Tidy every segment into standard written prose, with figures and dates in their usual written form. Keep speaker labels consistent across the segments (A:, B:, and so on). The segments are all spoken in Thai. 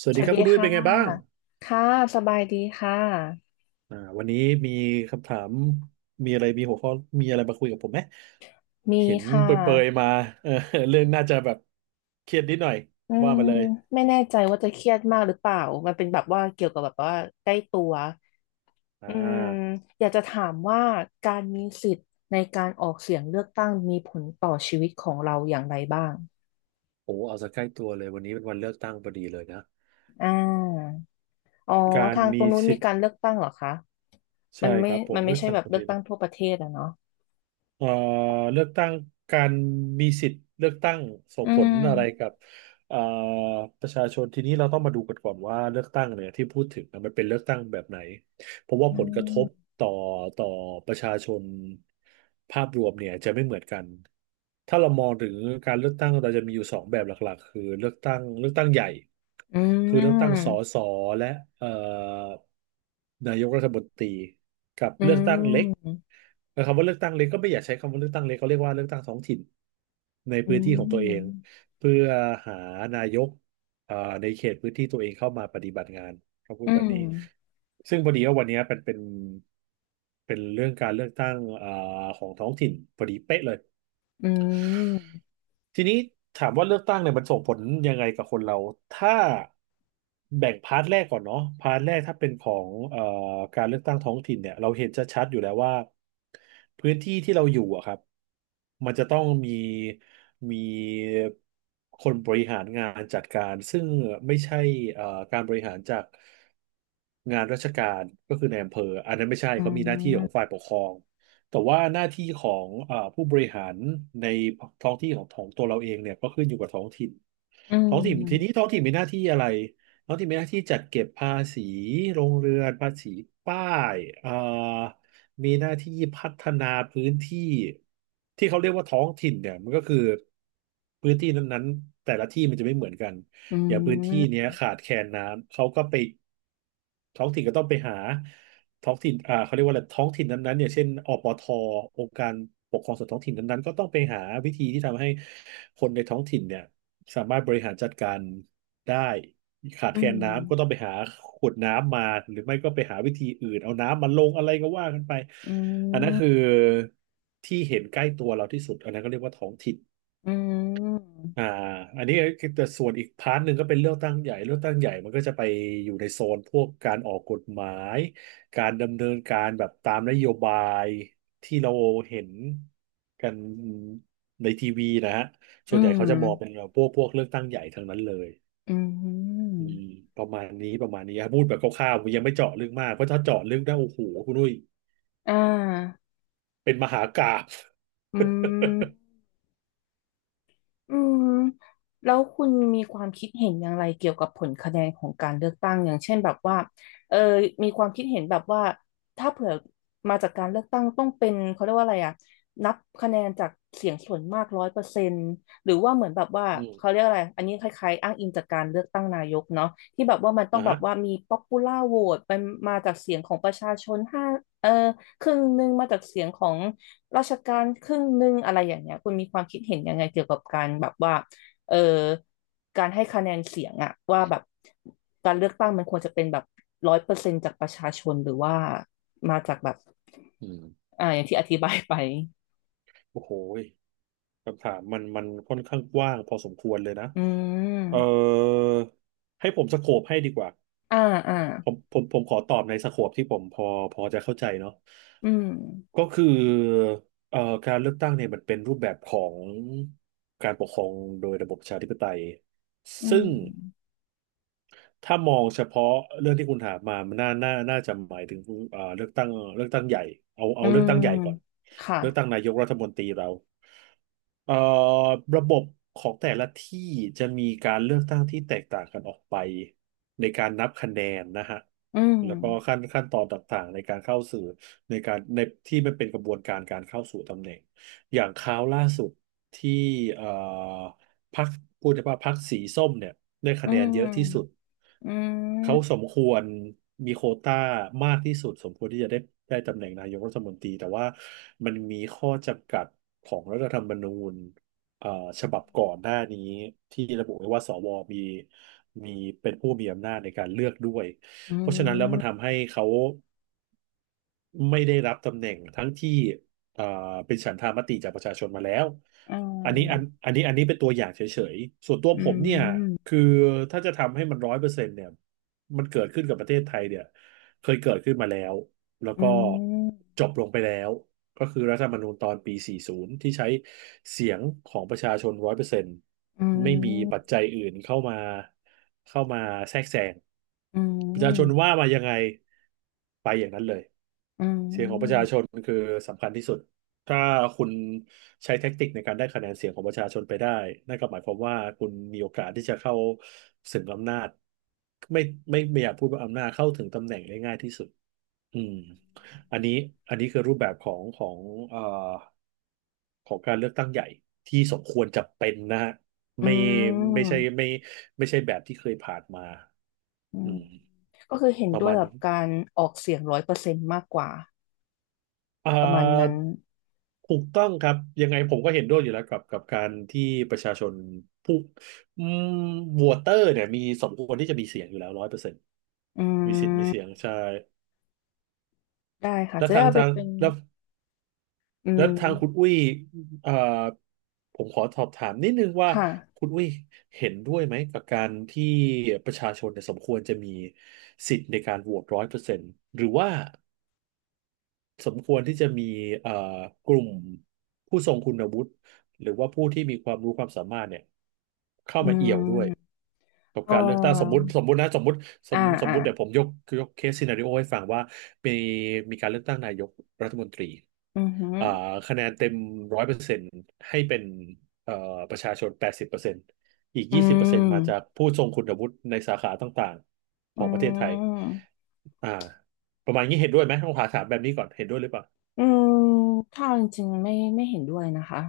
A: สวัส
B: ส
A: ดี
B: วั
A: ค
B: ส
A: รับ
B: ดี
A: คุณดุ้ย
B: ค่ะ
A: เป็นไงบ้าง
B: ค่ะสบายดีค่ะ
A: วันนี้มีคำถามมีอะไรมีหัวข้อมีอะไรมาคุยกับผมไหม
B: มี
A: เห็น
B: ค่ะ
A: เปรยๆมาเออเรื่องน่าจะแบบเครียดนิดหน่อย
B: อื
A: ว่า
B: ม
A: มาเลย
B: ไม่แน่ใจว่าจะเครียดมากหรือเปล่ามันเป็นแบบว่าเกี่ยวกับแบบว่าใกล้ตัว
A: อ่
B: อืม
A: า
B: อยากจะถามว่าการมีสิทธิ์ในการออกเสียงเลือกตั้งมีผลต่อชีวิตของเราอย่างไรบ้าง
A: โอ้เอาซะใกล้ตัวเลยวันนี้เป็นวันเลือกตั้งพอดีเลยนะ
B: อ่าอ๋อ
A: การ
B: ทางตร
A: มี
B: งนู้น
A: สิ
B: มี
A: ท
B: กา
A: ธิ์
B: รเลือกตั้งเหรอคะมั
A: ใช่
B: น
A: ค
B: ไม่
A: รับผ
B: มั
A: ม
B: น
A: เลื
B: ไม่
A: อก
B: ใช่
A: ตั้ง
B: แบบ
A: พอ
B: เลื
A: ดี
B: อกตั้
A: นะ
B: งทั่วประเทศอะเนาะ
A: เอ่อเลือกตั้งการมีสิทธิ์เลือกตั้งส่ง
B: อื
A: ผลอะไรกั
B: ม
A: บเอ่อประชาชนทีนี้เราต้องมาดูกันก่อนว่าเลือกตั้งเนี่ยที่พูดถึงนะมันเป็นเลือกตั้งแบบไหน เพราะว่า
B: อื
A: ผลกระทบ
B: ม
A: ต่อต่อประชาชนภาพรวมเนี่ยจะไม่เหมือนกันถ้าเรามองถึงการเลือกตั้งเราจะมีอยู่สองแบบหลักๆคือเลือกตั้งใหญ่
B: อื
A: คือเลือกตั้ง
B: ม
A: สและเอ่อนายกรัฐมนตรีกับ
B: อื
A: เลือกตั้งเล็ก
B: ม
A: นะครับว่าเลือกตั้งเล็กก็ไม่อยากใช้คำว่าเลือกตั้งเล็กเขาเรียกว่าเลือกตั้งท้องถิ่นใน
B: อื
A: พื้นที่ของตัวเอง
B: ม
A: เพื่อหานายกเอ่อในเขตพื้นที่ตัวเองเข้ามาปฏิบัติงาน เขาพู
B: อื
A: ดแบ
B: ม
A: บนี้ ซึ่งพอดีว่าวันเนี้ยเป็นเรื่องการเลือกตั้งของท้องถิ่นพอดีเป๊ะเลย
B: อืม
A: ทีนี้ถามว่าเลือกตั้งเนี่ยมันส่งผลยังไงกับคนเราถ้าแบ่งพาร์ทแรกก่อนเนาะพาร์ทแรกถ้าเป็นของการเลือกตั้งท้องถิ่นเนี่ยเราเห็นชัดๆอยู่แล้วว่าพื้นที่ที่เราอยู่อะครับมันจะต้องมีคนบริหารงานจัดการซึ่งไม่ใช่เอ่อการบริหารจากงานราชการก็คือในอำเภออันนั้นไม่ใช่
B: อื
A: เขามีหน้าที่ของ
B: ม
A: ฝ่ายปกครอง แต่ว่าหน้าที่ของผู้บริหารในท้องที่ของตัวเราเองเนี่ยก็ขึ้นอยู่กับท้องถิ่น
B: อื
A: ท้องถิ่นทีนี้
B: ม
A: ท้องถิ่นมีหน้าที่อะไรท้องถิ่นมีหน้าที่จัดเก็บภาษีโรงเรือนภาษีป้ายมีหน้าที่พัฒนาพื้นที่ที่เขาเรียกว่าท้องถิ่นเนี่ยมันก็คือพื้นที่นั้นๆแต่ละที่มันจะไม่เหมือนกัน
B: อื
A: อย่างพื้นที่
B: ม
A: เนี้ยขาดแคลนน้ำเขาก็ไปท้องถิ่นก็ต้องไปหา ท้องถิ่นเขาเรียกว่าอะไรท้องถิ่นนั้นๆเนี่ยเช่นอปทองค์การปกครองส่วนท้องถิ่นนั้นๆก็ต้องไปหาวิธีที่ทำให้คนในท้องถิ่นเนี่ยสามารถบริหารจัดการได้ขาด
B: อื
A: แคลนน้ำก็ต้อง
B: ม
A: ไปหาขวดน้ำมาหรือไม่ก็ไปหาวิธีอื่นเอาน้ำมาลงอะไรก็ว่ากันไป
B: อื
A: อันนั้นคือ
B: ม
A: ที่เห็นใกล้ตัวเราที่สุดอันนั้นก็เรียกว่าท้องถิ่น
B: อืม
A: อ่าอันนี้คือแต่ส่วนอีกพาร์ทหนึ่งก็เป็นเลือกตั้งใหญ่เลือกตั้งใหญ่มันก็จะไปอยู่ในโซนพวกการออกกฎหมายการดำเนินการแบบตามนโยบายที่เราเห็นกันในทีวีนะฮะ
B: อื
A: ส่วนใหญ่เขา
B: ม
A: จะมองเป็นพวกเลือกตั้งใหญ่ทั้งนั้นเลย
B: อื
A: อืม
B: ม
A: ประมาณนี้ประมาณนี้ครับพูดแบบคร่าวๆยังไม่เจาะลึกมากเพราะถ้าเจาะลึกได้โอ้โหคุณนุ้ย
B: อ่า
A: เป็นมหากาพย์
B: อืม อืมแล้วคุณมีความคิดเห็นอย่างไรเกี่ยวกับผลคะแนนของการเลือกตั้งอย่างเช่นแบบว่าเออมีความคิดเห็นแบบว่าถ้าเผื่อมาจากการเลือกตั้งต้องเป็นเขาเรียกว่าอะไรอ่ะนับคะแนนจากเสียงส่วนมากร้อยเปอร์เซ็นต์หรือว่าเหมือนแบบว่า
A: อืม
B: เขาเรียกอะไรอันนี้คล้ายๆอ้างอิงจากการเลือกตั้งนายกเนาะที่แบบว่ามันต้อ
A: อ่ะ
B: งแบ
A: ฮะ
B: บว่ามี popular vote เป็นมาจากเสียงของประชาชนห้าเออครึ่งหนึ่งมาจากเสียงของ ราชการครึ่งหนึ่งอะไรอย่างเงี้ยคุณมีความคิดเห็นยังไงเกี่ยวกับการแบบว่าเออการให้คะแนนเสียงอะว่าแบบการเลือกตั้งมันควรจะเป็นแบบร้อยเปอร์เซ็นต์จากประชาชนหรือว่ามาจากแบบ
A: อืม
B: อ่าอย่างที่อธิบายไป
A: โอ้โห คำถามมันค่อนข้างกว้างพอสมควรเลยนะ
B: อื
A: เออ
B: ม
A: ให้ผมสโคปให้ดีกว่า
B: อ่าอ่า
A: ผมขอตอบในสโคปที่ผมพอพอจะเข้าใจเนาะ
B: อืม
A: ก็คือเอ่อการเลือกตั้งเนี่ยมันเป็นรูปแบบของการปกครองโดยระบบประชาธิปไตย
B: อื
A: ซึ่ง
B: ม
A: ถ้ามองเฉพาะเรื่องที่คุณถามมามันน่าจะหมายถึงเอ่อเลือกตั้งเลือกตั้งใหญ่เอา
B: อื
A: เลือก
B: ม
A: ตั้งใหญ่ก่อน
B: ค่ะ
A: เลือกตั้งนายกรัฐมนตรีเราเอ่อระบบของแต่ละที่จะมีการเลือกตั้งที่แตกต่างกันออกไปในการนับคะแนนนะฮะ
B: อืม
A: แล้วก็ขั้นตอนต่างๆในการเข้าสู่ในการในที่มันเป็นกระบวนการการเข้าสู่ตำแหน่งอย่างคราวล่าสุดที่เอ่อ พรรคพูดได้ว่าพรรคสีส้มเนี่ยได้
B: อื
A: คะแนนเยอะที่สุด
B: มอื
A: เขาส
B: ม
A: มควรมีโควต้ามากที่สุดสมควรที่จะได้ได้ตำแหน่งนายกรัฐมนตรีแต่ว่ามันมีข้อจำกัดของรัฐธรรมนูญเอ่อฉบับก่อนหน้านี้ที่ระบุไว้ว่าสวมีมีเป็นผู้มีอำนาจในการเลือกด้วย
B: อื
A: เพราะฉะนั้นแล้วมัน
B: ม
A: ทำให้เขา ไม่ได้รับตำแหน่งทั้งที่เอ่อเป็นฉันทามติจากประชาชนมาแล้ว
B: อ่า
A: อันนี้เป็นตัวอย่างเฉยๆ ส่วนตัว
B: อื
A: ผมเนี่ย
B: ม
A: คือถ้าจะทำให้มันร้อยเปอร์เซ็นต์เนี่ยมันเกิดขึ้นกับประเทศไทยเนี่ยเคยเกิดขึ้นมาแล้วแล้ว
B: อื
A: ก็
B: ม
A: จบลงไปแล้วก็คือรัฐธรรมนูญตอนปี40ที่ใช้เสียงของประชาชนร้อยเปอร์เซ็นต์
B: อื
A: ไม่มีปัจ
B: ม
A: จัยอื่นเข้ามาแทรกแซง
B: อื
A: ประชาชน
B: ม
A: ว่ามายังไงไปอย่างนั้นเลย
B: อื
A: เสียงของประชา
B: ม
A: ชนคือสำคัญที่สุด ถ้าคุณใช้แท็กติกในการได้คะแนนเสียงของประชาชนไปได้นั่นก็หมายความว่าคุณมีโอกาสที่จะเข้าถึงอำนาจไม่ไม่อยากพูดว่าอำนาจเข้าถึงตำแหน่งได้ง่ายที่สุดอืมอันนี้อันนี้คือรูปแบบเอ่อของการเลือกตั้งใหญ่ที่สมควรจะเป็นนะฮะ
B: อื
A: ไม่ไม่ใช่ไม่
B: ม
A: ไม่ใช่แบบที่เคยผ่านมา
B: อื
A: อื
B: ม
A: ม
B: ก็คือเห็น
A: ประ
B: ด้ว
A: มา
B: ย
A: ณ
B: กับ
A: นี้
B: การออกเสียงร้อยเปอร์เซ็นต์มากกว่า
A: อ่
B: ประมาณนั้น
A: าถูกต้องครับ ยังไงผมก็เห็นด้วยอยู่แล้วกับกับการที่ประชาชนผู้อืมวอเตอร์เนี่ยมีสมควรที่จะมีเสียงอยู่แล้วร้อยเปอร์เซ็นต์
B: อื
A: มีสิทธิ์มีเสีย
B: ม
A: งใช่
B: ได้ค่ะ
A: แล้ว
B: จะได้
A: ทาง
B: เอาไป
A: ทาง
B: เป็น
A: แล้ว
B: อื
A: แล้วทางคุณ
B: ม
A: อุ้ยเอ่อผมขอสอบถามนิดนึงว่า
B: ค่ะ
A: คุณอุ้ยเห็นด้วยไหมกับการที่ประชาชนเนี่ยสมควรจะมีสิทธิ์ในการโหวตร้อยเปอร์เซ็นต์หรือว่า สมควรที่จะมีเอ่อกลุ่มผู้ทรงคุณวุฒิหรือว่าผู้ที่มีความรู้ความสามารถเนี่ยเข้า
B: อื
A: มาเอี่
B: ม
A: ยวด้วยกับ
B: เอ่
A: การเลือกตั้งสมมุ
B: อ
A: ติสมมุตินะสมมุติส
B: อ่า
A: มสม
B: อ่า
A: มุติเดี๋ยวผมยกยกเคสซีนาริโอให้ฟังว่ามีมีการเลือกตั้งนายกรัฐมนตรี
B: อือหือ
A: อ่าคะแนนเต็มร้อยเปอร์เซ็นต์ให้เป็นเอ่อประชาชน80%อีก
B: อื
A: ยี่สิบเปอร์เซ็นต์
B: ม
A: มาจากผู้ทรงคุณวุฒิในสาขาต่างๆข
B: อื
A: องประเทศไทย
B: ม
A: อ่าประมาณนี้เห็นด้วยไหมต้องถามแบบนี้ก่อนเห็นด้วยหรือเปล่า
B: อืมถ้าเอาจริงๆไม่เห็นด้วยนะคะ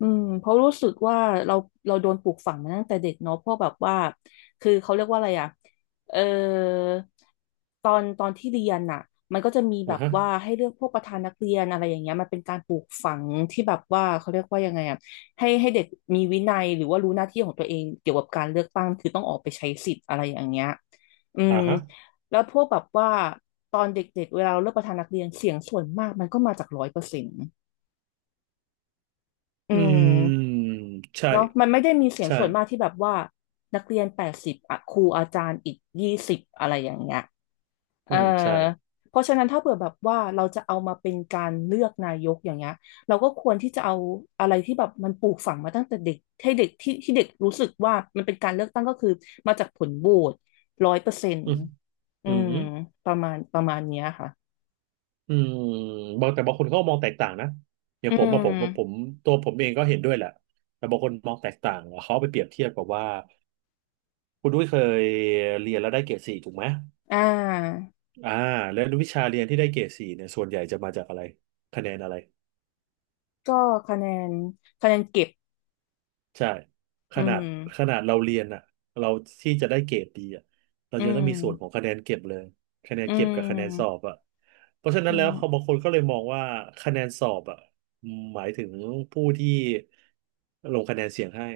B: อืมเพราะรู้สึกว่าเราเราโดนปลูกฝังมาตั้งแต่เด็กเนาะเพราะแบบว่าคือเขาเรียกว่าอะไรอ่ะเออตอนที่เรียนน่ะมันก็จะมีแบ
A: อ่า
B: บ
A: ฮะ
B: ว่าให้เลือกพวกประธานนักเรียนอะไรอย่างเงี้ยมันเป็นการปลูกฝังที่แบบว่าเขาเรียกว่ายังไงอ่ะให้เด็กมีวินัยหรือว่ารู้หน้าที่ของตัวเองเกี่ยวกับการเลือกตั้งคือต้องออกไปใช้สิทธิ์อะไรอย่างเงี้ยอื
A: อ่า
B: ม
A: ฮะ
B: แล้วพวกแบบว่าตอนเด็กๆเวลาเราเลือกประธานนักเรียนเสียงส่วนมากมันก็มาจากร้อยเปอร์เซ็นต์อื
A: อืม
B: ม
A: ใช่
B: เนาะมันไม่ได้มีเสียง
A: ใช่
B: ส่วนมากที่แบบว่านักเรียนแปดสิบอะครูอาจารย์อีกยี่สิบอะไรอย่างเงี้ยเอ
A: อื
B: อ
A: มใช่
B: เพราะฉะนั้นถ้าเผื่อแบบว่าเราจะเอามาเป็นการเลือกนายกอย่างเงี้ยเราก็ควรที่จะเอาอะไรที่แบบมันปลูกฝังมาตั้งแต่เด็กให้เด็กที่เด็กรู้สึกว่ามันเป็นการเลือกตั้งก็คือมาจากผลโหวตร้อยเปอร์เซ็น
A: อื
B: ต์
A: ม
B: อื
A: อื
B: ม
A: ม
B: ประมาณเนี้ยค่ะ
A: อืมบางแต่บางคนเขาก็มองแตกต่างนะอย่าง
B: อื
A: ผมมาผ
B: ม
A: มผมตัวผมเองก็เห็นด้วยแหละแต่บางคนมองแตกต่างเขาเอาไปเปรียบเทียบกับว่าคุณด้วยเคยเรียนแล้วได้เกรดสี่ถูกไหม
B: อ่า
A: อ่าแล้ววิชาเรียนที่ได้เกรดสี่เนี่ยส่วนใหญ่จะมาจากอะไรคะแนนอะไร
B: ก็คะแนนเก็บ
A: ใช่ข
B: อื
A: นาด
B: ม
A: เราเรียนอ่ะเราที่จะได้เกรดดีอ่ะเรา
B: อื
A: จะต้อง
B: ม
A: มีส่วนของคะแนนเก็บเลยคะแนน
B: อื
A: เก็บกับคะแนนสอ
B: ม
A: บอ่ะเพราะฉะนั้
B: อื
A: นแล้ว
B: ม
A: เขาบางคนก็เลยมองว่าคะแนนสอบอ่ะหมายถึงผู้ที่ลงคะแนนเสียงให้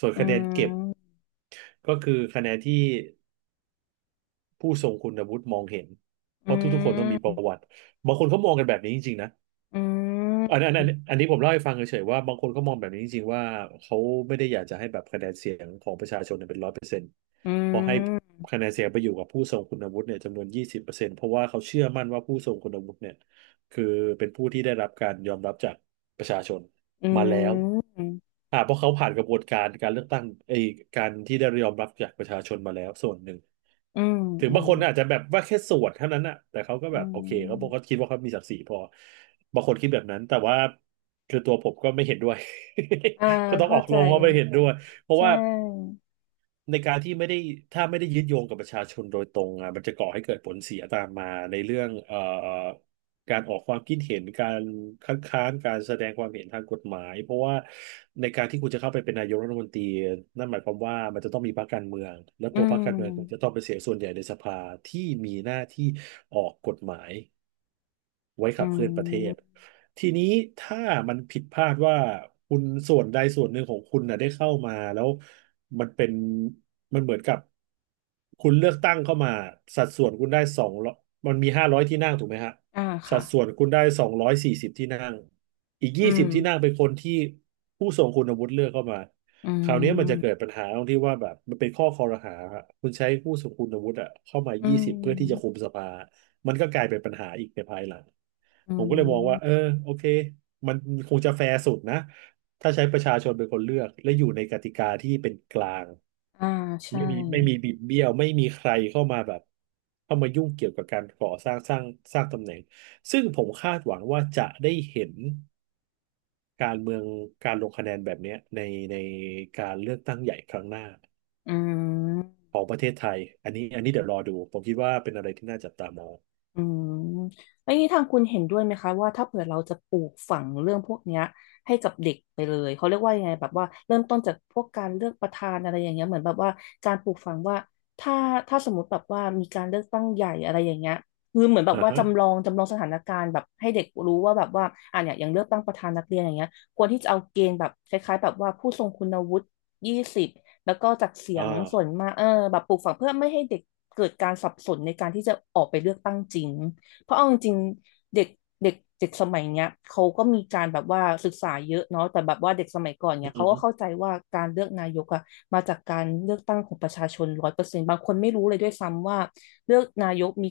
A: ส่วน
B: อื
A: คะแนนเก็บ
B: ม
A: ก็คือคะแนนที่ผู้ทรงคุณวุฒิมองเห็นเพ
B: อื
A: ราะทุกๆคนต้องมีป
B: ม
A: ระวัติบางคนเขามองกันแบบนี้จริงๆนะ
B: อื
A: อันอันอัน
B: ม
A: อันนี้ผมเล่าให้ฟังเฉยๆว่าบางคนก็มองแบบนี้จริงๆว่าเขาไม่ได้อยากจะให้แบบคะแนนเสียงของประชาชนเนี่ยเป็น
B: อื
A: เพราะให้
B: ม
A: คะแนนเสียงไปอยู่กับผู้ทรงคุณวุฒิเนี่ยจำนวนยี่สิบเปอร์เซ็นต์เพราะว่าเขาเชื่อมั่นว่าผู้ทรงคุณวุฒิเนี่ยคือเป็นผู้ที่ได้รับการยอมรับจากประชาชน
B: อื
A: มาแล้ว
B: ม
A: อ่าเพราะเขาผ่านกระบวนการการเลือกตั้งไอ้การที่ได้ยอมรับจากประชาชนมาแล้วส่วนหนึ่ง
B: อืม
A: ถึง
B: อื
A: บาง
B: ม
A: คนอาจจะแบบว่าแค่ส่วนเท่านั้นอะแต่เขาก็แบ
B: อื
A: บโอเค
B: ม
A: เขาบอกเขาคิดว่าเขามีศักดิ์ศรีพอบางคนคิดแบบนั้นแต่ว่าคือตัวผมก็ไม่เห็นด้วย
B: อ่า
A: ก็ต้องอ
B: เข้า
A: อก
B: ใจ
A: โรงว่าไม่เห็นด้วยเพราะ
B: ใช
A: ว่า
B: ่
A: ในการที่ไม่ได้ถ้าไม่ได้ยึดโยงกับประชาชนโดยตรงอ่ะมันจะก่อให้เกิดผลเสียตามมาในเรื่องการออกความคิดเห็นการคัดค้านการแสดงความเห็นทางกฎหมายเพราะว่าในการที่คุณจะเข้าไปเป็นนายกรัฐมนตรีนั่นหมายความว่ามันจะต้องมีพรรคการเมืองและ
B: อื
A: ตัวพ
B: ม
A: รรคการเมืองคุณจะต้องเป็นเสียงส่วนใหญ่ในสภาที่มีหน้าที่ออกกฎหมาย ไว้
B: อื
A: ขับเคลื่อนประเทศ
B: ม
A: ทีนี้ถ้ามันผิดพลาดว่าคุณส่วนใดส่วนหนึ่งของคุณน่ะได้เข้ามาแล้วมันเป็นมันเหมือนกับคุณเลือกตั้งเข้ามาสัดส่วนคุณได้สองร้อยมันมี500ที่นั่งถูกไหมฮะ
B: อ่า
A: สั
B: ค่ะ
A: ดส่วนคุณได้240ที่นั่งอีก
B: อื
A: ยี่สิ
B: ม
A: บที่นั่งเป็นคนที่ผู้ทรงคุณวุฒิเลือกเข้ามา
B: อื
A: คราวนี้มันจะเกิด
B: ม
A: ปัญหาตรงที่ว่าแบบมันเป็นข้อคอรหาฮะคุณใช้ผู้ทรงคุณวุฒิอะเข้ามา
B: อื
A: ยี่สิบเพื่อที่จะคุ
B: ม
A: มสภา มันก็กลายเป็นปัญหาอีกในภายหลัง
B: อื
A: ผมก็เลยมองว่า
B: ม
A: โอเคมันคงจะแฟร์สุดนะถ้าใช้ประชาชนเป็นคนเลือกและอยู่ในกติกาที่เป็นกลาง
B: อ่าใช่
A: ไม่มีบิดเบี้ยวไม่มีใครเข้ามาแบบเข้ามายุ่งเกี่ยวกับการก่อสร้างสร้างสร้างตำแหน่งซึ่งผมคาดหวังว่าจะได้เห็นการเมืองการลงคะแนนแบบเนี้ยในการเลือกตั้งใหญ่ครั้งหน้า
B: อืม
A: ของประเทศไทยอันนี้เดี๋ยวรอดูผมคิดว่าเป็นอะไรที่น่าจับตามอง
B: อืมแล้วอย่างนี้ทางคุณเห็นด้วยไหมคะว่าถ้าเผื่อเราจะปลูกฝังเรื่องพวกเนี้ยให้กับเด็กไปเลยเขาเรียกว่ายังไงแบบว่าเริ่มต้นจากพวกการเลือกประธานอะไรอย่างเงี้ยเหมือนแบบว่าการปลูกฝังว่าถ้าถ้าสมมติแบบว่ามีการเลือกตั้งใหญ่อะไรอย่างเงี้ยคือเหมือนแบบ
A: อ่า
B: ว่า
A: ฮะ
B: จำลองสถานการณ์แบบให้เด็กรู้ว่าแบบว่าอ่ะเนี่ยอย่างเลือกตั้งประธานนักเรียนอย่างเงี้ยควรที่จะเอาเกณฑ์แบบคล้ายๆแบบว่าผู้ทรงคุณวุฒิยี่สิบ แล้วก็จากเสีย
A: อ่
B: งส่วน
A: า
B: มากเออแบบปลูกฝังเพื่อไม่ให้เด็กเกิดการสับสนในการที่จะออกไปเลือกตั้งจริงเพราะเอาจริงๆเด็กเด็กเด็กสมัยเนี้ยเขาก็มีการแบบว่าศึกษาเยอะเนาะแต่แบบว่าเด็กสมัยก่อน
A: อื
B: เนี่ยเขาก็
A: ม
B: เข้าใจว่าการเลือกนายกอะมาจากการเลือกตั้งของประชาชนร้อยเปอร์เซ็นต์บางคนไม่รู้เลยด้วยซ้ำว่าเลือกนายกมี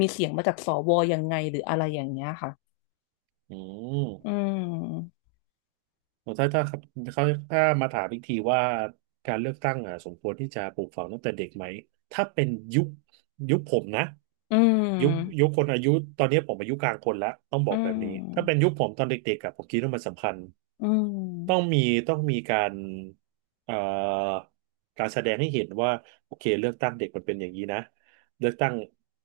B: มีเสียงมาจากสวยังไงหรืออะไรอย่างเงี้ยค่ะ
A: อืม
B: อืม
A: ถ้าครับเขาถ้ามาถามอีกทีว่าการเลือกตั้งอ่ะสมควรที่จะปลูกฝังตั้งแต่เด็กไหมถ้าเป็นยุคยุคผมนะ
B: อื
A: ยุคยุ
B: ม
A: คคนอายุตอนนี้ผมอายุกลางคนแล้วต้องบ
B: อื
A: อกแบบนี้ถ้าเป็น
B: ม
A: ยุคผมตอนเด็กๆอะผมคิดว่ามันสำคัญ
B: อื
A: ต้อง
B: ม
A: มีต้องมีเอ่อการแสดงให้เห็นว่าโอเคเลือกตั้งเด็กมันเป็นอย่างนี้นะเลือกตั้ง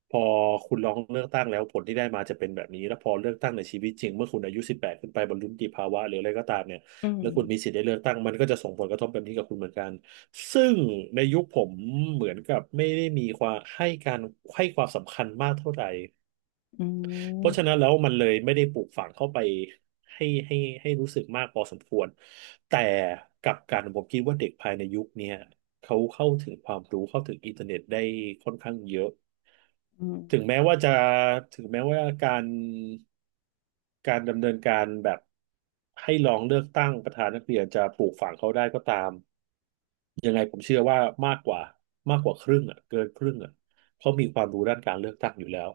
A: พอคุณลองเลือกตั้งแล้วผลที่ได้มาจะเป็นแบบนี้แล้วพอเลือกตั้งในชีวิตจริงเมื่อคุณอายุ18ขึ้นไปบรรลุนิติภาวะหรืออะไรก็ตามเนี่ย
B: อืม
A: แล้วคุณมีสิทธิ์ได้เลือกตั้งมันก็จะส่งผลกระทบแบบนี้กับคุณเหมือนกัน ซึ่งในยุคผมเหมือนกับไม่ได้มีความให้การให้ความสำคัญมากเท่าไหร่
B: อื
A: เพราะ
B: ม
A: ฉะนั้นแล้วมันเลยไม่ได้ปลูกฝังเข้าไปให้ให้ให้รู้สึกมากพอสมควรแต่กลับกันผมคิดว่าเด็กภายในยุคเนี้ยเขาเข้าถึงความรู้เข้าถึงอินเทอร์เน็ตได้ค่อนข้างเยอะ
B: อืม
A: ถึงแม้ว่าจะถึงแม้ว่าการดำเนินการแบบให้ลองเลือกตั้งประธานนักเรียนจะปลูกฝังเขาได้ก็ตามยังไงผมเชื่อว่ามากกว่ามากกว่าครึ่งอ่ะเกินครึ่งอ่ะเขามีความรู้ด้านการเลือกตั้งอยู่แล้ว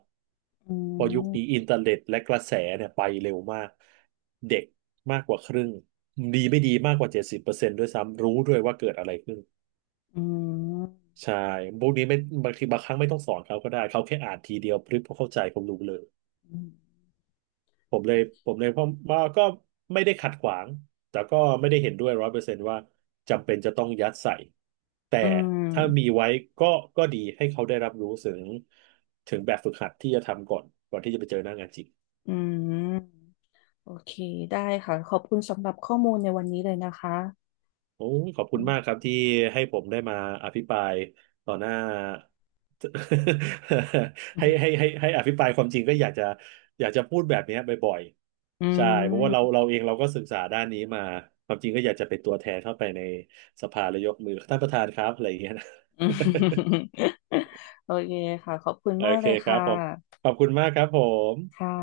B: อื
A: พอยุคนี้
B: ม
A: อินเทอร์เน็ตและกระแสเนี่ยไปเร็วมากเด็กมากกว่าครึ่งดีไม่ดีมากกว่า70%ด้วยซ้ำรู้ด้วยว่าเกิดอะไรขึ้น
B: อืม
A: ใช่พวกนี้ไม่บางทีบางครั้งไม่ต้องสอนเขาก็ได้เขาแค่อ่านทีเดียวพริบเขาเข้าใจเขารู้เลยผมเลยผมเลยเพราะว่าก็ไม่ได้ขัดขวางแต่ก็ไม่ได้เห็นด้วย100%ว่าจำเป็นจะต้องยัดใส่แต่
B: อืม
A: ถ้ามีไว้ก็ก็ดีให้เขาได้รับรู้ถึงแบบฝึกหัดที่จะทำก่อนก่อนที่จะไปเจอหน้างานจริง
B: อืม โอเค ได้ค่ะ ขอบคุณสำหรับข้อมูลในวันนี้เลยนะคะ
A: โอ้ขอบ
B: อื
A: คุณ
B: ม
A: มากครับที่ให้ผมได้มาอภิปรายต่อหน้า ให้ให้ให้ ให้อภิปรายความจริงก็อยากจะพูดแบบเนี้ยบ่อย
B: อื
A: ๆใช่เพราะว่าเรา
B: ม
A: เราเองเราก็ศึกษาด้านนี้มาความจริงก็อยากจะเป็นตัวแทนเข้าไปในสภาแล้วยกมือท่านประธานครับอะไรอย่างเงี้ยนะ
B: อืมโอเคค่ะขอบคุณ
A: โอ
B: มาก
A: เค
B: เลย
A: ครั
B: ค่ะ
A: บผมขอบคุณมากครับผม
B: ค่ะ